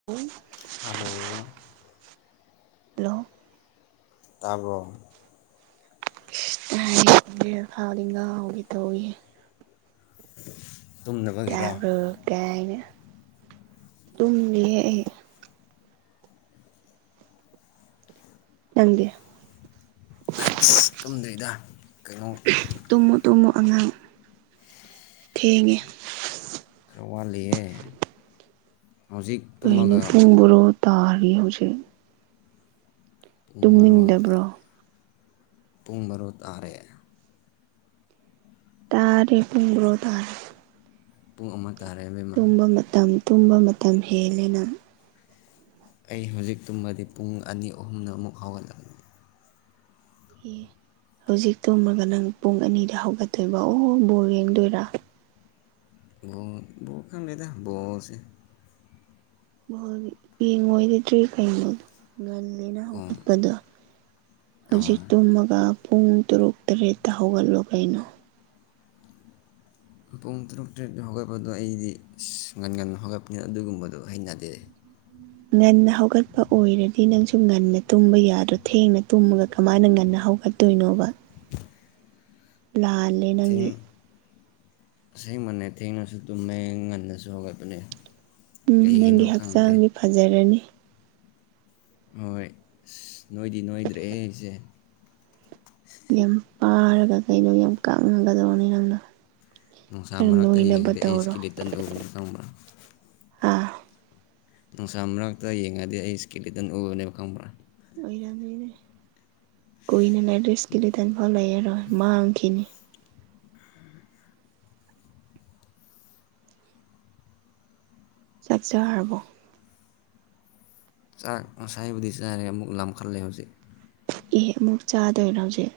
[unintelligible] hello hello ꯇꯥꯕ꯭ꯔ‌ꯣ ꯇꯥꯏꯑ‌ꯦ ꯕ‌ꯦꯜ ꯐꯥꯎꯗꯤ ꯉꯥꯎꯒ‌ꯦ ꯇꯧꯏꯍ‌ꯦ ꯇꯨꯝꯅꯕꯒꯤꯔꯣ ꯇꯥꯕ꯭ꯔꯣ ꯀꯥꯏꯅ ꯇꯨꯝꯃꯤꯍꯦ ꯑꯩ ꯅꯪꯗꯤ ꯑꯁ ꯇꯨꯝꯗ꯭ꯔꯤꯗ ꯀꯩꯅꯣ ꯇꯨꯝꯃꯣ ꯇꯨꯝꯃꯣ ꯑꯉꯥꯡ ꯊꯦꯡꯉ‌ꯦ ꯈ꯭ꯔ ꯋꯥꯠꯂꯤꯌꯦ ꯍꯧꯖꯤꯛ ꯀꯩꯅꯣ ꯇꯨꯝꯃꯒ ꯄꯨꯡ ꯕꯣꯔꯣ ꯇꯥꯔꯤ ꯍꯧꯖꯤꯛ ꯄꯨꯡ ꯕꯥꯔꯣ ꯇꯨꯝꯅꯤꯡꯗꯕ꯭ꯔꯣ ꯄꯨꯡ ꯕꯔꯣ ꯇꯥꯔ‌ꯦ ꯇꯥꯔꯦ ꯄꯨꯡ ꯕꯔꯣ ꯇꯔ‌ꯦ ꯄꯨꯡ ꯑꯃ ꯇꯥꯔꯦ ꯏꯕꯦꯝꯃ ꯇꯨꯝꯕ ꯃꯇꯝ ꯇꯨꯝꯕ ꯃꯇꯝ ꯍꯦꯜꯂꯦꯅꯪ ꯑꯩ ꯍꯧꯖꯤꯛ ꯇꯨꯝꯃꯗꯤ ꯄꯨꯡ ꯑꯅꯤ ꯑꯍꯨꯝꯅ ꯑꯃꯨꯛ ꯍꯧꯒꯠꯂꯥꯅꯤ ꯑꯦ ꯍꯧꯖꯤꯛ ꯇꯨꯝꯃꯒ ꯅꯪ ꯄꯨꯡ ꯑꯅꯤꯗ ꯍꯧꯒꯠꯇꯣꯏꯕ ꯑꯣ ꯕꯣꯜ ꯌꯦꯡꯗꯣꯏꯔꯥ ꯕ‌ꯣꯜ ꯕ‌ꯣ ꯈꯪꯗ‌ꯦꯗ ꯕ‌ꯣꯜꯁ‌ꯦ ‌ꯕ‌ꯣꯜ ꯌꯦꯡꯉꯣꯏꯗꯤꯗ꯭ꯔꯤ ꯀꯩꯅꯣ ꯉꯜꯂꯤꯅ ꯑꯣ ꯍꯧꯒꯠꯄꯗꯣ ꯑꯣ ꯍꯧꯖꯤꯛ ꯇꯨꯝꯃꯒ ꯄꯨꯡ ꯇꯔꯨꯛ ꯇꯔꯦꯠꯇ ꯍꯧꯒꯠꯂꯣ ꯀꯩꯅꯣ [inaudible] ꯄꯨꯡ ꯇꯔꯨꯛ ꯇꯔꯦꯠꯇ ꯍꯧꯒꯠꯄꯗꯣ ꯑꯩꯗꯤ ꯑꯁ ꯉꯟꯉꯟ ꯍꯧꯒꯠꯄꯅꯤ ꯑꯗꯨꯒꯨꯝꯕꯗꯣ ꯍꯩꯅꯗꯦ ꯉꯟꯅ ꯍꯧꯒꯠꯄ ꯑꯣꯏꯔꯗꯤ ꯅꯪꯁꯨ ꯉꯟꯅ ꯇꯨꯝꯕ ꯌꯥꯗ‌ꯣ ꯊꯦꯡꯅ ꯇꯨꯝꯃꯒ ꯀꯃꯥꯏꯅ ꯉꯟꯅ ꯍꯧꯒꯠ ꯇꯣꯏꯅꯣꯕ ꯂꯥꯟ ꯊꯦꯡ ꯑꯁꯦꯡꯕꯅꯦ ꯊꯦꯡꯅꯁꯨ ꯇꯨꯝꯃꯦ ꯉꯟꯅꯁꯨ ꯍꯧꯒꯠꯄꯅꯦ ꯎꯝ ꯀꯩꯒꯤꯅꯣ ꯅꯪꯒꯤ ꯈꯪꯗꯦ ꯍꯛꯆꯥꯡꯗꯤ ꯐꯖꯔꯅꯤ ꯍꯣꯏ ꯑꯁ ꯅꯣꯏꯗꯤ ꯅꯣꯏꯗ꯭ꯔ‌ꯦꯍ‌ꯦ ꯑꯩꯁꯦ ꯌꯥꯝ ꯄꯥꯔꯒ ꯀꯩꯅꯣ ꯌꯥꯝ ꯀꯥꯞꯅꯒꯗꯧꯕꯅꯤ ꯅꯪꯅ ꯅꯨꯡꯁꯥ ꯈꯔ ꯃꯔꯛꯇ ꯅꯣꯏꯅꯕ ꯌꯦꯡꯉꯗꯤ ꯑꯩ ꯇꯧꯔꯣ ꯏꯁꯀꯤꯂꯤꯇꯟ ꯎꯕꯅꯤ ꯈꯪꯕ꯭ꯔꯥ ꯑꯥ ꯅꯨꯡꯁꯥ ꯃꯔꯛꯇ ꯌꯦꯡꯉꯗꯤ ꯑꯩ ꯏꯁꯀꯦꯂꯤꯇꯟ ꯎꯕꯅꯦꯕ ꯈꯪꯕ꯭ꯔꯥ ꯑꯣꯏꯔꯝꯅꯤꯅ‌ꯦ ꯀꯨꯏꯅ ꯂꯩꯔ ꯏꯁꯀꯤꯂꯤꯇꯟ ꯐꯥꯎ ꯂꯩꯔꯔ‌ꯣꯏ ꯃꯥꯡꯈꯤꯅꯤ ꯆꯥꯛ ꯆꯔꯕ‌ꯣ ꯆꯥꯛ ꯉꯁꯥꯏꯕꯨꯗꯤ ꯆꯥꯔꯦ ꯑꯃꯨꯛ ꯂꯥꯝꯈꯠꯂꯦ ꯍꯧꯖꯤꯛ ꯑꯦ ꯑꯃꯨꯛ ꯆꯥꯗꯣꯏꯔ ꯍꯧꯖꯤꯛ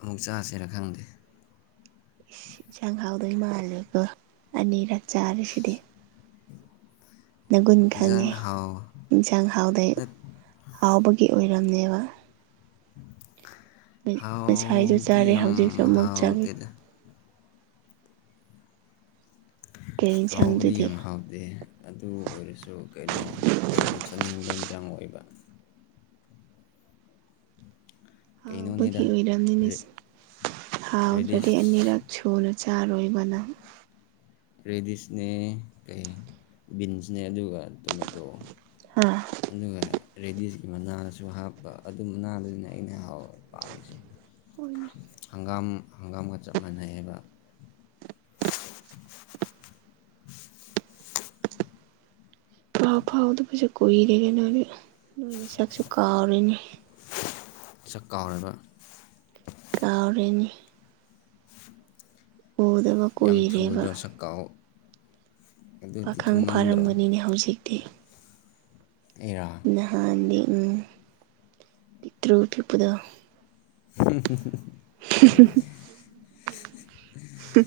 ꯑꯃꯨꯛ ꯆꯁꯤꯔꯥ ꯈꯪꯗꯦ ꯏꯟꯁꯥꯡ ꯍꯥꯎꯗ‌ꯣꯏ ꯃꯥꯜꯂꯦꯀ‌ꯣ ꯑꯅꯤꯔꯛ ꯆꯥꯔꯤꯁꯤꯗꯤ ꯅꯒꯨꯟ ꯈꯪꯉꯦ ꯏꯟꯖꯥꯡ ꯍꯥꯎ ꯏꯟꯁꯥꯡ ꯍꯥꯎꯗꯩ ꯅꯠ ꯍꯥꯎꯕꯒꯤ ꯑꯣꯏꯔꯝꯅꯦꯕ ꯉꯁꯥꯏꯁꯨ ꯍꯥꯎꯗꯤ ꯆꯥꯔꯦ ꯌꯥꯝ ꯍꯧꯖꯤꯛꯁꯨ ꯑꯃꯨꯛ ꯍꯥꯎ ꯆꯥꯒꯦ ꯇ‌ꯦꯗ ꯀꯩ ꯍꯥꯎꯕꯗꯤ ꯌꯦꯟꯁꯥꯡꯗꯨꯗꯤ ꯌꯥꯝ ꯍꯥꯎ ꯗ‌ꯦ ꯑꯗꯨ ꯑꯣꯏꯔꯁꯨ ꯀꯩꯅꯣ ꯑꯩꯅ ꯆꯥꯅꯤꯡꯕ ꯏꯟꯖꯥꯡ ꯑꯣꯏꯕ ꯍꯥꯎꯕꯒꯤ ꯀꯩꯅꯣꯅꯤꯗ ꯑꯣꯏꯔꯝꯅꯤꯅꯦ ꯔꯦ ꯍꯥꯎꯅꯣꯇ꯭ꯔꯗꯤ ꯔꯦꯗꯤꯁ ꯑꯅꯤꯔꯛ ꯁꯨꯅ ꯆꯥꯔꯣꯏꯕ ꯅꯪ [inaudible] ꯔꯦꯗꯤꯁꯅꯦ ꯀꯩ ꯕꯤꯟꯁꯅꯦ ꯑꯗꯨꯒ ꯇꯣꯃꯦꯇꯣ ꯍꯥ ꯑꯗꯨꯒ ꯔꯦꯗꯤꯁꯀꯤ ꯃꯅꯥꯁꯨ ꯍꯥꯞꯄ ꯑꯗꯨ ꯃꯅꯥꯕꯁꯤꯅ ꯑꯩꯅ ꯍꯥꯎꯋꯦ ꯄꯥꯝꯃꯤꯁꯦ ꯍꯣꯏꯅꯦ ꯍꯪꯒꯥꯝ ꯍꯪꯒꯥꯝꯒ ꯆꯞ ꯃꯥꯟꯅꯩꯑꯕ [inaudible] ꯄꯥꯎ ꯐꯥꯎꯗꯕꯁꯨ ꯀꯨꯏꯔꯦꯍꯦ ꯅꯣꯏꯗꯤ ꯅꯣꯏ ꯅꯁꯛꯁꯨ ꯀꯥꯎꯔꯤꯅꯦ ꯁꯛ ꯀꯥꯎꯔꯕ ꯀꯥꯎꯔꯦꯅꯤ ꯑꯣ ꯌꯥꯝ ꯊꯨꯒꯗ꯭ꯔꯣ ꯁꯛꯀꯥꯎ ꯄꯥꯈꯪ ꯐꯥꯔꯝꯕꯅꯤꯅꯦ ꯍꯧꯖꯤꯛꯇꯤ ꯑꯩꯔꯥ ꯅꯍꯥꯟꯗꯤ ꯎꯝ ꯄꯤꯛꯇ꯭ꯔꯨ ꯄꯤꯛꯄꯗꯣ [unintelligible] ꯍꯨ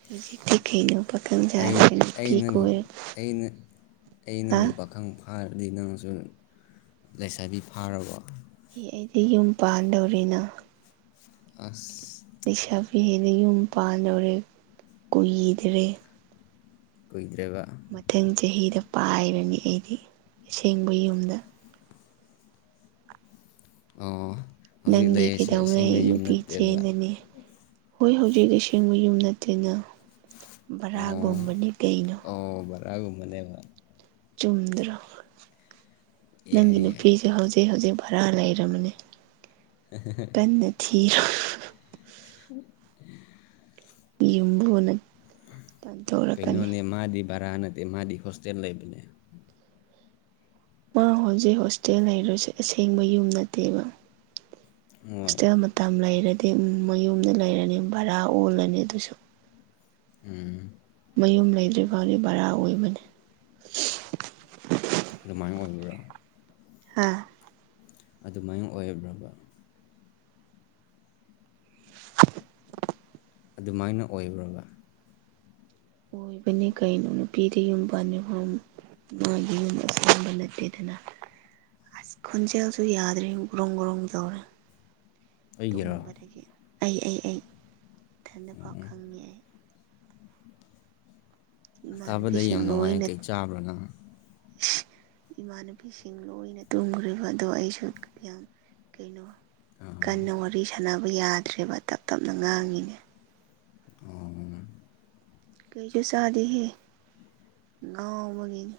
[inaudible] [unintelligible] ꯄꯥꯈꯪ ꯁꯥꯔꯒ ꯑꯩ ꯅꯨꯄꯤ ꯅꯪꯕꯨ ꯀꯣꯏꯔ ꯑꯩꯅ ꯍꯥ ꯑꯩꯅꯕꯨ ꯄꯥꯈꯪ ꯐ ꯐꯥꯔꯗꯤ ꯅꯪꯁꯨ ꯂꯩꯁꯥꯕꯤ ꯐꯥꯔꯕꯣ ꯑꯩꯗꯤ ꯌꯨꯝ ꯄꯥꯟꯗꯧꯔꯤꯅ ꯑꯁ ꯂꯩꯁꯥ ꯄꯤꯍꯦꯅꯦ ꯌꯨꯝ ꯄꯥꯟꯗꯧꯔꯦ ꯀꯨꯏꯗ꯭ꯔꯦ ꯀꯨꯏꯗ꯭ꯔꯦꯕ ꯃꯊꯪ ꯆꯍꯤꯗ ꯄꯥꯏꯔꯅꯤ ꯑꯩꯗꯤ ꯑꯁꯦꯡꯕꯩ ꯌꯨꯝꯗ ꯑꯥꯪꯚ ꯅꯪꯗꯤ ꯀꯩꯗꯧꯅꯩ ꯅꯨꯄꯤ ꯆꯦꯅꯒꯅꯤ ꯍꯣꯏ ꯍꯧꯖꯤꯛ ꯑꯁꯦꯡꯕ ꯌꯨꯝ ꯅꯠꯇꯦꯅ ꯕꯔꯥꯒꯨꯝꯕꯅꯦ ꯀꯩꯅꯣ ꯇꯥꯒꯨꯝ ꯃꯅꯦꯕ ꯆꯨꯝꯗ꯭ꯔꯣ ꯅꯪꯒꯤ ꯌꯥꯏ ꯌꯥꯏ ꯅꯨꯄꯤꯁꯨꯦ ꯍꯧꯖꯤꯛ ꯍꯧꯖꯤꯛ ꯚꯔꯥ ꯂꯩꯔꯕꯅꯤ ꯍ ꯀꯟꯅ ꯊꯤꯔ [unintelligible] ꯌꯨꯝꯕꯨꯅ ꯇꯥꯟꯊꯣꯔꯛꯀꯅꯤ ꯀꯩꯅꯣꯅꯦ ꯃꯥꯗꯤ ꯚꯔꯥ ꯅꯠꯇꯦ ꯃꯥꯗꯤ ꯍꯣꯁꯇꯦꯜ ꯂꯩꯕꯅꯦ ꯃꯥ ꯍꯧꯖꯤꯛ ꯍꯣꯁꯇꯦꯜ ꯂꯩꯔꯁꯦ ꯑꯁꯦꯡꯕ ꯌꯨꯝ ꯅꯠꯇꯦꯕ ꯍꯣꯏ ꯍꯣꯁꯇꯦꯜ ꯃꯇꯝ ꯂꯩꯔꯗꯤ ꯃꯌꯨꯝꯗ ꯂꯩꯔꯅꯤ ꯕꯔꯥ ꯑꯣꯜꯂꯅꯤ ꯑꯗꯨꯁꯨ ꯎꯝ ꯃꯌꯨꯝ ꯂꯩꯗ꯭ꯔꯤ ꯐꯥꯎꯗꯤ ꯕꯔꯥ ꯑꯣꯏꯕꯅꯤ ꯑꯗꯨꯃꯥꯏꯅ ꯑꯣꯏꯕ꯭ꯔꯥ ꯍꯥ ꯑꯗꯨꯃꯥꯏꯅ ꯑꯣꯏꯔꯕ꯭ꯔꯕ ꯑꯗꯨꯃꯥꯏꯅ ꯑꯣꯏꯕ꯭ꯔꯕ ꯑꯣꯏꯕꯅꯤ ꯀꯩꯅꯣ ꯅꯨꯄꯤꯗꯤ ꯌꯨꯝ ꯄꯨꯟꯗꯔꯤ ꯐꯥꯎ ꯅꫭꯏꯒꯤ ꯌꯨꯝ ꯑꯁꯦꯡꯕ ꯅꯠꯇꯦꯗꯅ ꯑꯁ ꯈꫭꯟꯖꯦꯜꯁꯨ ꯌꯥꯗ꯭ꯔꯦ ꯒ꯭ꯔꯣꯡ ꯒ꯭ꯔꯣꯡ ꯇꯧꯔꯦ ꯑꯩꯒꯤꯔꯣ ꯇꯨꯝꯕꯗꯒꯤ ꯑꯩ ꯑꯩ ꯑꯩ ꯏꯊꯟꯗ ꯄꯥꯎ ꯈꯪꯉꯤ ꯑꯩ ꯇꯥꯥꯕꯗ ꯏꯃꯥꯟꯅꯕꯤꯁꯤꯡ ꯌꯥꯝ ꯅꯨꯡꯉꯥꯏ ꯂꯣꯏꯅ ꯀꯩ ꯆꯥꯕ꯭ꯔꯥ ꯅꯪ ꯏꯃꯥꯟꯅꯕꯤꯁꯤꯡ ꯂꯣꯏꯅ ꯇꯨꯝꯈꯔꯤꯕ ꯑꯗꯣ ꯑꯩꯁꯨ ꯌꯥꯝ ꯀꯩꯅꯣ ꯀꯟꯅ ꯋꯥꯔꯤ ꯁꯥꯟꯅꯕ ꯌꯥꯗ꯭ꯔꯦꯕ ꯇꯞ ꯇꯞꯅ ꯉꯥꯡꯉꯤꯅꯦ ꯑꫭꯝ ꯀꯩꯁꯨ ꯆꯥꯗꯦꯍꯦ ꯉꯥꯎꯕꯒꯤꯅꯤ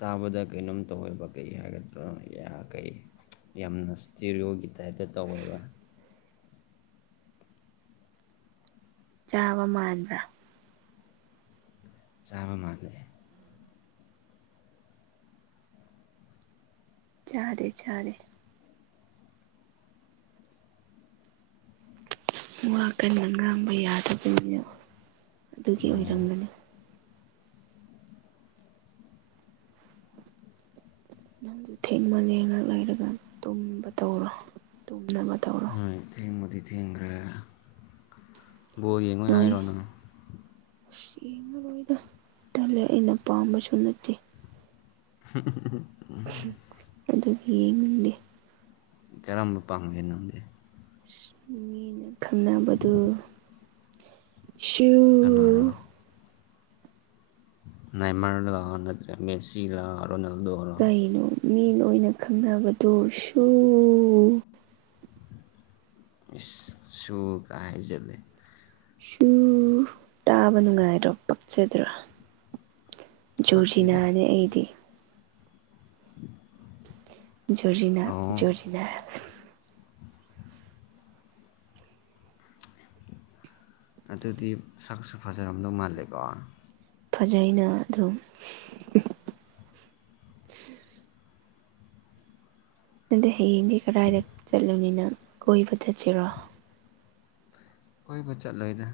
ꯇꯥꯕꯗ ꯀꯩꯅꯣꯝ ꯇꯧꯋꯦꯕ ꯀꯩ ꯍꯥꯏꯒꯗ꯭ꯔꯣ ꯌꯥ ꯀꯩ ꯌꯥꯝꯅ ꯏꯁꯇꯦꯔꯤꯑꯣꯒꯤ ꯇꯥꯏꯞꯇ ꯇꯧꯋꯦꯕ ꯆꯥꯕ ꯃꯥꯟꯕ꯭ꯔꯥ ꯆꯥꯕ ꯃꯥꯜꯂꯦ ꯆꯥꯗꯦ ꯆꯥꯗꯦ ꯋꯥ ꯀꯟꯅ ꯉꯥꯡꯕ ꯌꯥꯗꯕꯅꯤꯅ ꯑꯗꯨꯒꯤ ꯑꯣꯏꯔꯝꯒꯅꯤ [inaudible] ꯅꯪꯁꯨ ꯊꯦꯡꯃꯜꯂꯦ ꯉꯍꯥꯛ ꯂꯩꯔꯒ ꯇꯨꯝꯕ ꯇꯧꯔꯣ ꯇꯨꯝꯅꯕ ꯇꯧꯔꯣ ꯍꯣꯏ ꯊꯦꯡꯕꯨꯗꯤ ꯊꯦꯡꯈ꯭ꯔꯦ ꯕꯣꯜ ꯌꯦꯡꯉꯣꯏ ꯅꯣꯏ ꯍꯥꯏꯔꯣ ꯅꯪ ꯌꯦꯡꯉꯔꯣꯏꯗ ꯇꯜꯂꯦ ꯑꯩꯅ ꯄꯥꯝꯕꯁꯨ ꯅꯠꯇꯦ [inaudible] ꯑꯗꯨꯒꯤ ꯌꯦꯡꯅꯤꯡꯗꯦ ꯀꯔꯝꯕ ꯄꯥꯝꯒꯦ ꯅꯪꯗꯤ ꯃꯤꯅ ꯈꯪꯅꯕꯗꯨ ꯁꯨ ꯀꯅꯥꯔꯣ ꯅꯦꯏꯃꯥꯔ ꯂꫭ ꯅꯠꯇ꯭ꯔꯦ ꯃꯦꯁꯤꯂꫭ ꯔꯣꯅꯥꯜꯗꯣ ꯀꯩꯅꯣ ꯃꯤ ꯂꫭꯏꯅ ꯈꯪꯅꯕꯗꯨꯁꯨ ꯏꯁ ꯁꯨ ꯀꯥꯏ ꯍꯥꯏꯖꯤꯜꯂꯦ ꯁꯨ ꯇꯥꯕ ꯅꯨꯡꯉꯥꯏꯗ꯭ꯔꯣ ꯄꯛꯆꯗ꯭ꯔꫭ ꯄꯛꯇꯦꯗ ꯖꯣꯔꯖꯤꯅꯥꯅꯦ ꯑꯩꯗꯤ ꯖꯣꯔꯖꯤꯅ ꯑꯣ ꯖꯣꯔꯖꯤꯅ ꯑꯗꯨꯗꯤ ꯁꯛꯁꯨ ꯐꯖꯔꯝꯗꯧ ꯃꯥꯜꯂꯦꯀꯣ ꯐꯖꯩꯅ ꯑꯗꯨꯝ ꯅꯪꯗꯤ ꯍꯌꯦꯡꯗꯤ ꯀꯗꯥꯏꯗ ꯆꯠꯂꯨꯅꯤ ꯅꯪ ꯀꯣꯏꯕ ꯆꯠꯁꯤꯔꯣ ꯀꯣꯏꯕ ꯆꯠꯂꯣꯏꯗ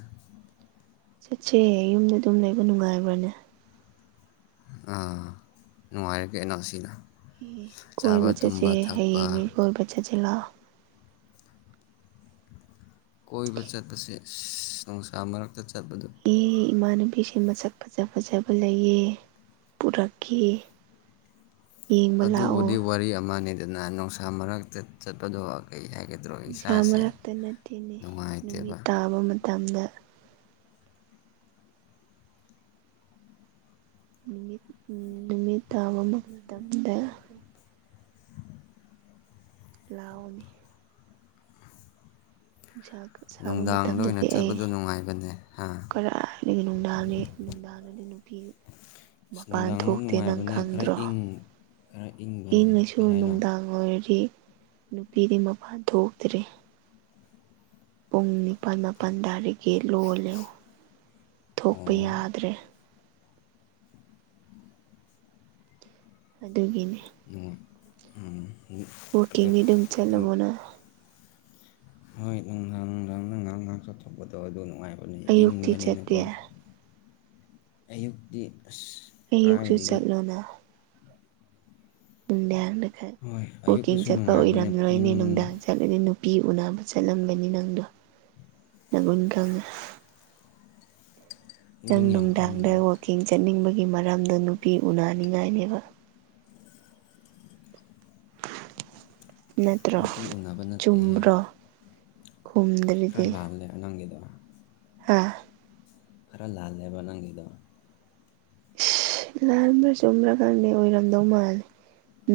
ꯆꯠꯁꯦ ꯌꯨꯝꯗ ꯑꯗꯨꯝ ꯂꯩꯕ ꯅꯨꯡꯉꯥꯏꯕ꯭ꯔꯥꯅꯦ ꯑꯥ ꯅꯨꯡꯉꯥꯏꯔꯦ ꯀꯩꯅꫭ ꯁꯤꯅ ꯀꯣꯏꯕ ꯆꯥꯕ ꯆꯠꯁꯦ ꯇꯨꯝꯕ ꯍꯌꯦꯡꯅꯦ ꯊꯛꯄ ꯀꯣꯏꯕ ꯆꯠꯁꯦ ꯂꯥꯛꯑꯣ ꯀꯣꯏꯕ ꯆꯠꯄꯁꯦ ꯑꯁ ꯅꯨꯡꯁꯥ ꯃꯔꯛꯇ ꯆꯠꯄꯗꫭ ꯑꯦ ꯏꯃꯥꯟꯅꯕꯤꯁꯤꯡ ꯃꯁꯛ ꯐꯖ ꯐꯖꯕ ꯂꯩꯌꯦ ꯄꯨꯔꯛꯀꯦ ꯌꯦꯡꯕ ꯂꯥꯛꯑꯣ ꯑꯗꯨꯕꯨꯗꯤ ꯋꯥꯔꯤ ꯑꯃꯅꯦꯗꯅ ꯅꯨꯡꯁꯥ ꯃꯔꯛꯇ ꯆꯠꯄꯗꯣ ꯀꯔꯤ ꯍꯥꯏꯒꯦ ꯅꯨꯡꯁꯥ ꯃꯔꯛꯇ ꯅꯠꯇꯦꯅꯦ ꯅꯨꯃꯤꯠ ꯅꯨꯡꯉꯥꯏꯇꯦꯕ ꯇꯥꯕ ꯃꯇꯝꯗ ꯅꯨꯃꯤꯠ ꯅꯨꯃꯤꯠ ꯇꯥꯕ ꯃꯇꯝꯗ ꯂꯑꯣꯅꯦ ꯅꯨꯡꯁꯥ ꯁꯥꯕ ꯅꯨꯡꯗꯥꯡ ꯑꯣꯏꯅ ꯃꯇꯝꯗꯗꯤ ꯑꯩ ꯆꯠꯄꯗꯣ ꯅꯨꯡꯉꯥꯏꯕꯅꯦ ꯍꯥ ꯈꯔ ꯍꯥꯏꯗꯒꯤ ꯅꯨꯡꯗꯥꯡꯅꯤ ꯅꯨꯡꯗꯥꯡꯗꯗꯤ [unintelligible] ꯑꯁ ꯃꯄꯥꯟ ꯅꯨꯡꯗꯥꯡꯗ ꯊꯣꯛꯇꯦ ꯅꯪ ꯅꯨꯡꯉꯥꯏꯕꯅꯦ ꯈꯔ ꯈꯪꯗ꯭ꯔꯣ ꯏꯪ ꯈꯔ ꯏꯪꯕꯅꯦ ꯏꯪꯉꯁꯨ ꯀꯩ ꯍꯥꯏꯅꯣ ꯅꯨꯡꯗꯥꯡ ꯑꯣꯏꯗꯤ ꯅꯨꯄꯤꯗꯤ ꯃꯄꯥꯟ ꯊꯣꯛꯇ꯭ꯔꯦ ꯄꯨꯡ ꯅꯤꯄꯥꯜ ꯃꯥꯄꯜ ꯇꯥꯔꯖꯤ ꯒꯦꯜ ꯂꯣꯜꯂꯦ ꯊꯣꯛꯄ ꯑꯣ ꯌꯥꯗ꯭ꯔꯦ ꯑꯗꯨꯒꯤꯅꯤ ꯋꯥꯛꯀꯤꯡꯗꯤ ꯑꯗꯨꯝ [inaudible] ꯆꯠꯂꯕꯣꯅ ꯍꯣꯏ ꯅꯨꯡꯗꯥꯡ ꯅꯨꯡꯗꯥꯡ ꯅꯨꯡꯍꯥꯡ ꯉꯍꯥꯛ ꯆꯠꯊꯣꯛꯄꯗꯣ ꯑꯗꯨ ꯅꯨꯡꯉꯥꯏꯕ ꯑꯌꯨꯛꯇꯤ ꯆꯠꯇꯦ ꯏꯪꯕꯅꯤꯅꯀꯣ ꯑꯌꯨꯛꯇꯤ ꯑꯁ ꯑꯌꯨꯛꯁꯨ ꯀꯥꯏꯗꯒꯤ ꯆꯠꯂꯣꯅ ꯅꯨꯡꯗꯥꯡꯅ ꯈ ꯍꯣꯏ ꯋꯥꯛꯀꯤꯡ ꯑꯌꯨꯛꯇꯁꯨ ꯆꯠꯄ ꯅꯨꯡꯉꯥꯏꯕꯅꯦ ꯄꯨꯡ ꯑꯣꯏꯔꯝꯂꯣꯏꯅꯦ ꯅꯨꯡꯗꯥ ꯑꯗꯨꯗꯤ ꯅꯨꯄꯤ ꯎꯅꯕ ꯆꯠꯂꯝꯒꯅꯤ ꯅꯪꯗꯣ ꯅꯒꯨꯟ ꯈꯪꯉꯦ ꯅꯪ ꯏꯚꯟ ꯌꯥꯝ ꯅꯨꯡꯗꯥꯡꯗ ꯈꯪꯕ꯭ꯔꯣ ꯋꯥꯛꯀꯤꯡ ꯆꯠꯅꯤꯡꯕꯒꯤ ꯃꯔꯝꯗꯣ ꯅꯨꯄꯤ ꯎꯅꯅꯤꯡꯉꯥꯏꯅꯦꯕ ꯅꯠꯇ꯭ꯔꯣ ꯅꯨꯄꯤ ꯎꯅꯕ ꯅꯠꯇꯦꯍꯦ ꯆꯨꯝ꯭ꯕꯔꯣ ꯈꯔ ꯂꯥꯜꯂꯦ ꯅꯪꯒꯤꯗꯣ ꯍꯥ ꯈꯔ ꯂꯥꯜꯂꯦꯕ ꯅꯪꯒꯤꯗꯣ ꯎꯁ ꯂꯥꯟꯕ꯭ꯔ ꯆꯨꯝꯕ꯭ꯔ ꯈꯪꯗꯦ ꯑꯣꯏꯔꯝꯗꯧ ꯃꯥꯜꯂꯦ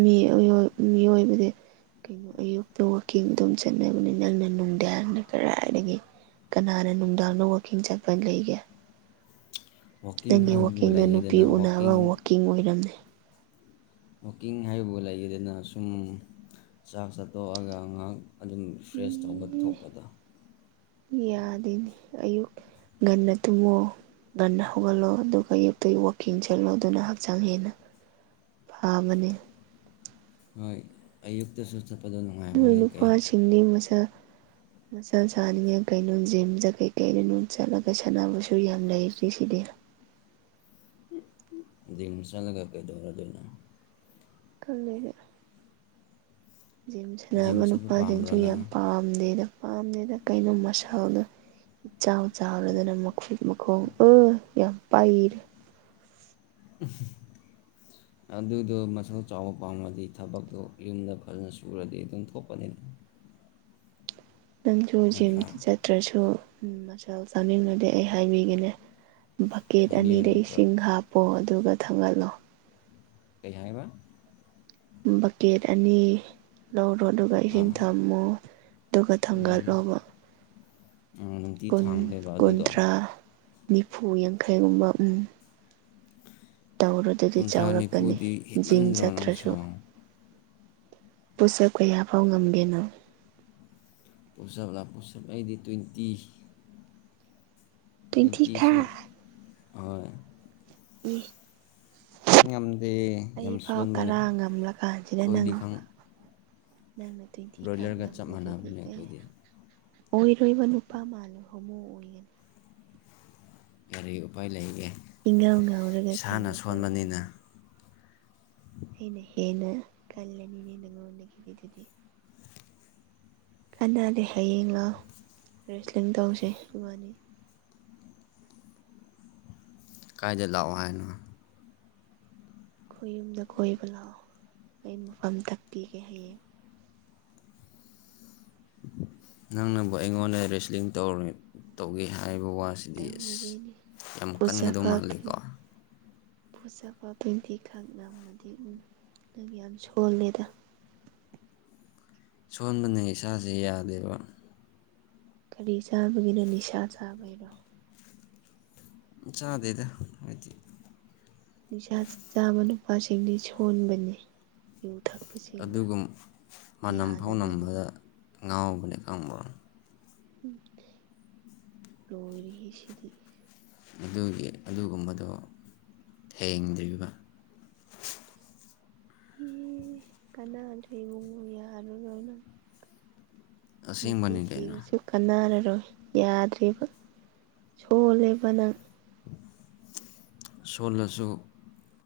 ꯃꯤ ꯃꯤꯑꯣꯏꯕꯗꯤ ꯀꯩꯅꯣ ꯑꯌꯨꯛꯇ ꯋꯥꯛꯀꯤꯡ ꯑꯗꯨꯝ ꯆꯠꯅꯕꯅꯤ ꯅꯪꯅ ꯅꯨꯡꯗꯥꯡꯗ ꯀꯗꯥꯏꯗꯒꯤ ꯀꯅꯥꯅ ꯅꯨꯡꯗꯥꯡꯗ ꯋꯥꯛꯀꯤꯡ ꯆꯠꯄ ꯂꯩꯒꯦ ꯋꯥꯛꯀꯤꯡ ꯅꯪꯒꯤ ꯍꯥꯏꯕꯕꯨ ꯋꯥꯛꯀꯤꯡꯗꯣ ꯅꯨꯄꯤ ꯂꯩꯌꯦꯗꯅ ꯎꯅꯕ ꯋꯥꯛꯀꯤꯡ ꯑꯣꯏꯔꯝꯅꯤ ꯋꯥꯛꯀꯤꯡ ꯍꯥꯏꯕꯕꯨ ꯂꯩꯗꯅ ꯁꯨꯝ ꯆꯥꯛ ꯆꯥꯊꯣꯛꯑꯒ ꯉꯥꯏꯍꯥꯛ ꯑꯗꯨꯝ ꯐ꯭ꯔꯦꯁ ꯇꯧꯕ ꯊꯣꯛꯄꯗꯣ ꯌꯥꯗꯦꯅꯦ ꯑꯌꯨꯛ ꯉꯟꯅ ꯇꯨꯝꯃꯣ ꯉꯟꯅꯥ ꯍꯧꯒꯠꯂꯣ ꯑꯗꯨꯒ ꯑꯌꯨꯛꯇꯩ ꯋꯥꯛꯀꯤꯡ ꯆꯦꯜꯂꯣ ꯑꯗꯨꯅ ꯍꯛꯆꯥꯡ ꯍꯦꯟꯅ ꯐꯕꯅꯦ ꯍꯣꯏ ꯑꯌꯨꯛꯇꯁꯨ ꯆꯠꯄꯗꯣ ꯅꯨꯡꯉꯥꯏꯕꯅꯦ ꯀꯩ ꯅꯤꯡ ꯃꯁꯥ ꯃꯆꯥ ꯁꯥꯅꯤꯡꯉꯥꯏ ꯀꯩꯅꯣ ꯖꯤꯝ ꯖꯥ ꯀꯩ ꯅꯨꯪ ꯆꯠꯂꯒ ꯁꯥꯟꯅꯕꯁꯨ ꯌꯥꯝ ꯂꯩꯔꯤꯁꯤꯗꯤ ꯖꯤꯝ ꯆꯠꯂꯒꯥ ꯀꯩꯗꯧꯅꯗꯣꯏꯅꯣ ꯀꯜꯂꯛꯑꯦ ꯖꯤꯝ ꯁꯅꯕ ꯖꯤꯝ ꯆꯠꯄ ꯅꯨꯄꯥꯁꯤꯡꯁꯨ ꯄꯥꯝꯕ꯭ꯔꯣ ꯌꯥꯝ ꯅꯪ ꯄꯥꯝ ꯄꯥꯝꯗꯦꯗ ꯄꯥꯝꯗꯦꯗ ꯀꯩꯅꯣ ꯃꯁꯜꯗꯣ ꯏꯆꯥꯎ ꯆꯥꯎꯔꯗꯅ ꯃꯈꯨꯠ ꯃꯈꯣꯡ ꯑꯥ ꯌꯥꯝ ꯄꯥꯏꯔꯦ ꯎꯝ ꯑꯗꯨꯗꯣ ꯃꯁꯜ ꯆꯥꯎꯕ ꯄꯥꯝꯃꯗꯤ ꯊꯕꯛꯇꯣ ꯌꯨꯝꯗ ꯐꯖꯅ ꯁꯨꯔꯗꯤ ꯑꯗꯨꯝ ꯊꯣꯛꯄꯅꯤꯗ ꯅꯪꯁꯨ ꯖꯤꯝ ꯅꯠꯇ꯭ꯔꯥ ꯆꯠꯇ꯭ꯔꯁꯨ ꯃꯁꯜ ꯆꯥꯎꯅꯤꯡꯉꯥꯗꯤ ꯑꯩ ꯍꯥꯏꯕꯤꯒꯦꯅꯦ ꯕꯛꯀꯦꯠ ꯑꯅꯤꯗ ꯍꯥꯏꯕꯤꯌꯨꯅꯦ ꯈꯔ ꯏꯁꯤꯡ ꯍꯥꯞꯄꯣ ꯑꯗꯨꯒ ꯊꯥꯡꯒꯠꯂꯣ ꯀꯩ ꯍꯥꯏꯕ ꯕꯛꯀꯦꯠ ꯑꯅꯤ ꯂꯧꯔꯣ ꯑꯗꯨꯒ ꯏꯁꯤꯡ ꯑꯥ ꯊꯝꯃꯣ ꯑꯗꯨꯒ ꯊꯥꯡꯒꯠꯂꯣꯕ ꯑꯥ ꯅꯨꯡꯇꯤ ꯀꯨꯟ ꯊꯥꯡꯗꯣꯏꯕ ꯑꯗꯨꯗꯣ ꯀꯨꯟꯊ꯭ꯔꯥ ꯅꯤꯐꯨ ꯌꯥꯡꯈꯩꯒꯨꯝꯕ ꯎꯨꯝ ꯇꯧꯔꯗꯗꯤ ꯀꯨꯟꯊ꯭ꯔꯥ ꯆꯥꯎꯔꯛꯀꯅꯤ ꯅꯤꯐꯨꯗꯤ ꯖꯤꯝ ꯍꯦꯟꯃꯟꯗ꯭ꯔꯣ ꯅꯪꯁꯨ ꯆꯠꯇ꯭ꯔꯁꯨ ꯄꯨꯁ ꯑꯞ ꯀꯌꯥꯐꯥꯎ ꯉꯝꯒꯦ ꯅꯪ ꯄꯨꯁ ꯑꯞꯂꯣꯄꯨꯁ ꯑꯞ ꯑꯩꯗꯤ ꯇ꯭ꯋꯦꯟꯇꯤ ꯇ꯭ꯋꯦꯟꯇꯤ ꯇ꯭ꯋꯦꯟꯇꯤꯁꯨ ꯈꯛ ꯍꯣꯏ ꯏ ꯉꯝꯗꯦ ꯌꯥꯝ ꯑꯩꯐꯥꯎ ꯁꯣꯟꯕꯅꯦ ꯇꯔꯥ ꯉꯝꯂꯀꯥꯟꯁꯤꯗ ꯑꯩꯈꯣꯏꯗꯤ ꯅꯪꯐ ꯈꯪ ꯅꯪꯅ ꯕ꯭ꯔꯣꯏꯂꯔꯒ ꯆꯞ ꯃꯥꯟꯅꯕꯅꯦ ꯑꯦ ꯑꯩꯈꯣꯏꯗꯤ ꯑꯣꯏꯔꯣꯏꯕ ꯅꯨꯄꯥ ꯃꯥꯜꯂꯦ ꯍꯣꯃꯣ ꯑꯣꯏꯒꯅꯤ ꯒꯔꯤ ꯎꯄꯥꯏ ꯂꯩꯒꯦ ꯏꯉꯥꯎ ꯉꯥꯎꯔꯒ ꯀꯩꯅꯣ ꯏꯁꯥꯅ ꯁꯣꯟꯕꯅꯤꯅ ꯇꯧꯔꯝꯃꯤꯅꯦ ꯑꯩꯅ ꯍꯦꯟꯅ ꯀꯜꯂꯅꯤꯅꯦ ꯅꯉꯣꯟꯗꯒꯤ ꯑꯗꯨꯗꯤ ꯀꯥꯟꯅꯗꯦ ꯍꯌꯦꯡ ꯂꯥꯎ ꯔꯦꯁꯂꯤꯡ ꯇꯧꯁꯦ ꯏꯕꯅꯤ ꯀꯥꯏꯗ ꯂꯥꯛꯑꯣ ꯍꯥꯏꯅꯣ ꯑꯩꯈꯣꯏ ꯌꯨꯝꯗ ꯀꯣꯏꯕ ꯂꯥꯛꯑꯣ ꯑꯩ ꯃꯐꯝ ꯇꯛꯄꯤꯒꯦ ꯍꯌꯦꯡ ꯅꯪꯅꯕꯨ ꯑꯩꯉꯣꯟꯗ ꯔꯦꯁꯂꯤꯡ ꯇꯧꯔꯦ ꯇꯧꯒꯦ ꯍꯥꯏꯕ ꯋꯥꯁꯦ ꯗꯤ ꯏꯁ ꯇꯧꯒꯦꯅꯦ ꯌꯥꯝ ꯀꯟꯒꯗꯧ ꯃꯥꯂꯦꯀꯣ ꯄꯨꯁ ꯑꯞ ꯐꯥꯎ ꯇꯨꯋꯦꯟꯇꯤ ꯈꯛ ꯉꯝꯃꯗꯤ ꯎꯝ ꯅꯪ ꯌꯥꯝ ꯁꯣꯜꯂꯦꯗ ꯁꯣꯟꯕꯅꯦ ꯏꯁꯥꯁꯦ ꯌꯥꯗꯦꯕ ꯀꯔꯤ ꯆꯥꯕꯒꯤꯅꯣ ꯅꯤꯁꯥ ꯆꯥꯕꯩꯔꯣ ꯆꯗꯦꯗ ꯍꯥꯏꯗꯤ ꯅꯤꯁꯥ ꯆꯥꯕ ꯅꯨꯄꯥꯁꯤꯡꯗꯤ ꯁꯣꯟꯕꯅꯦ ꯑꯗꯨꯒꯨꯝ ꯃꯅꯝ ꯐꯥꯎ ꯌꯥꯗꯕꯅꯤ ꯅꯝꯕꯗ ꯉꯥꯎꯕꯅꯦ ꯈꯪꯕ꯭ꯔꯣ ꯎꯝ ꯂꯣꯏꯔꯦꯍꯦꯁꯤꯗꯤ ꯑꯗꯨꯒꯤ ꯑꯗꯨꯒꯨꯝꯕꯗꯣ ꯊꯦꯡꯗ꯭ꯔꯤꯕ [inaudible] ꯑꯟꯅꯥ ꯊꯣꯏꯕꯨꯡ [unintelligible] ꯑꯁꯦꯡꯕꯅꯤ ꯀꯩꯅꯣ ꯀꯥꯟꯅꯔꯔꯣꯏ ꯌꯥꯗ꯭ꯔꯦꯕ ꯁꯣꯜꯂꯦꯕ ꯅꯪ ꯁꯣꯜꯂꯁꯨ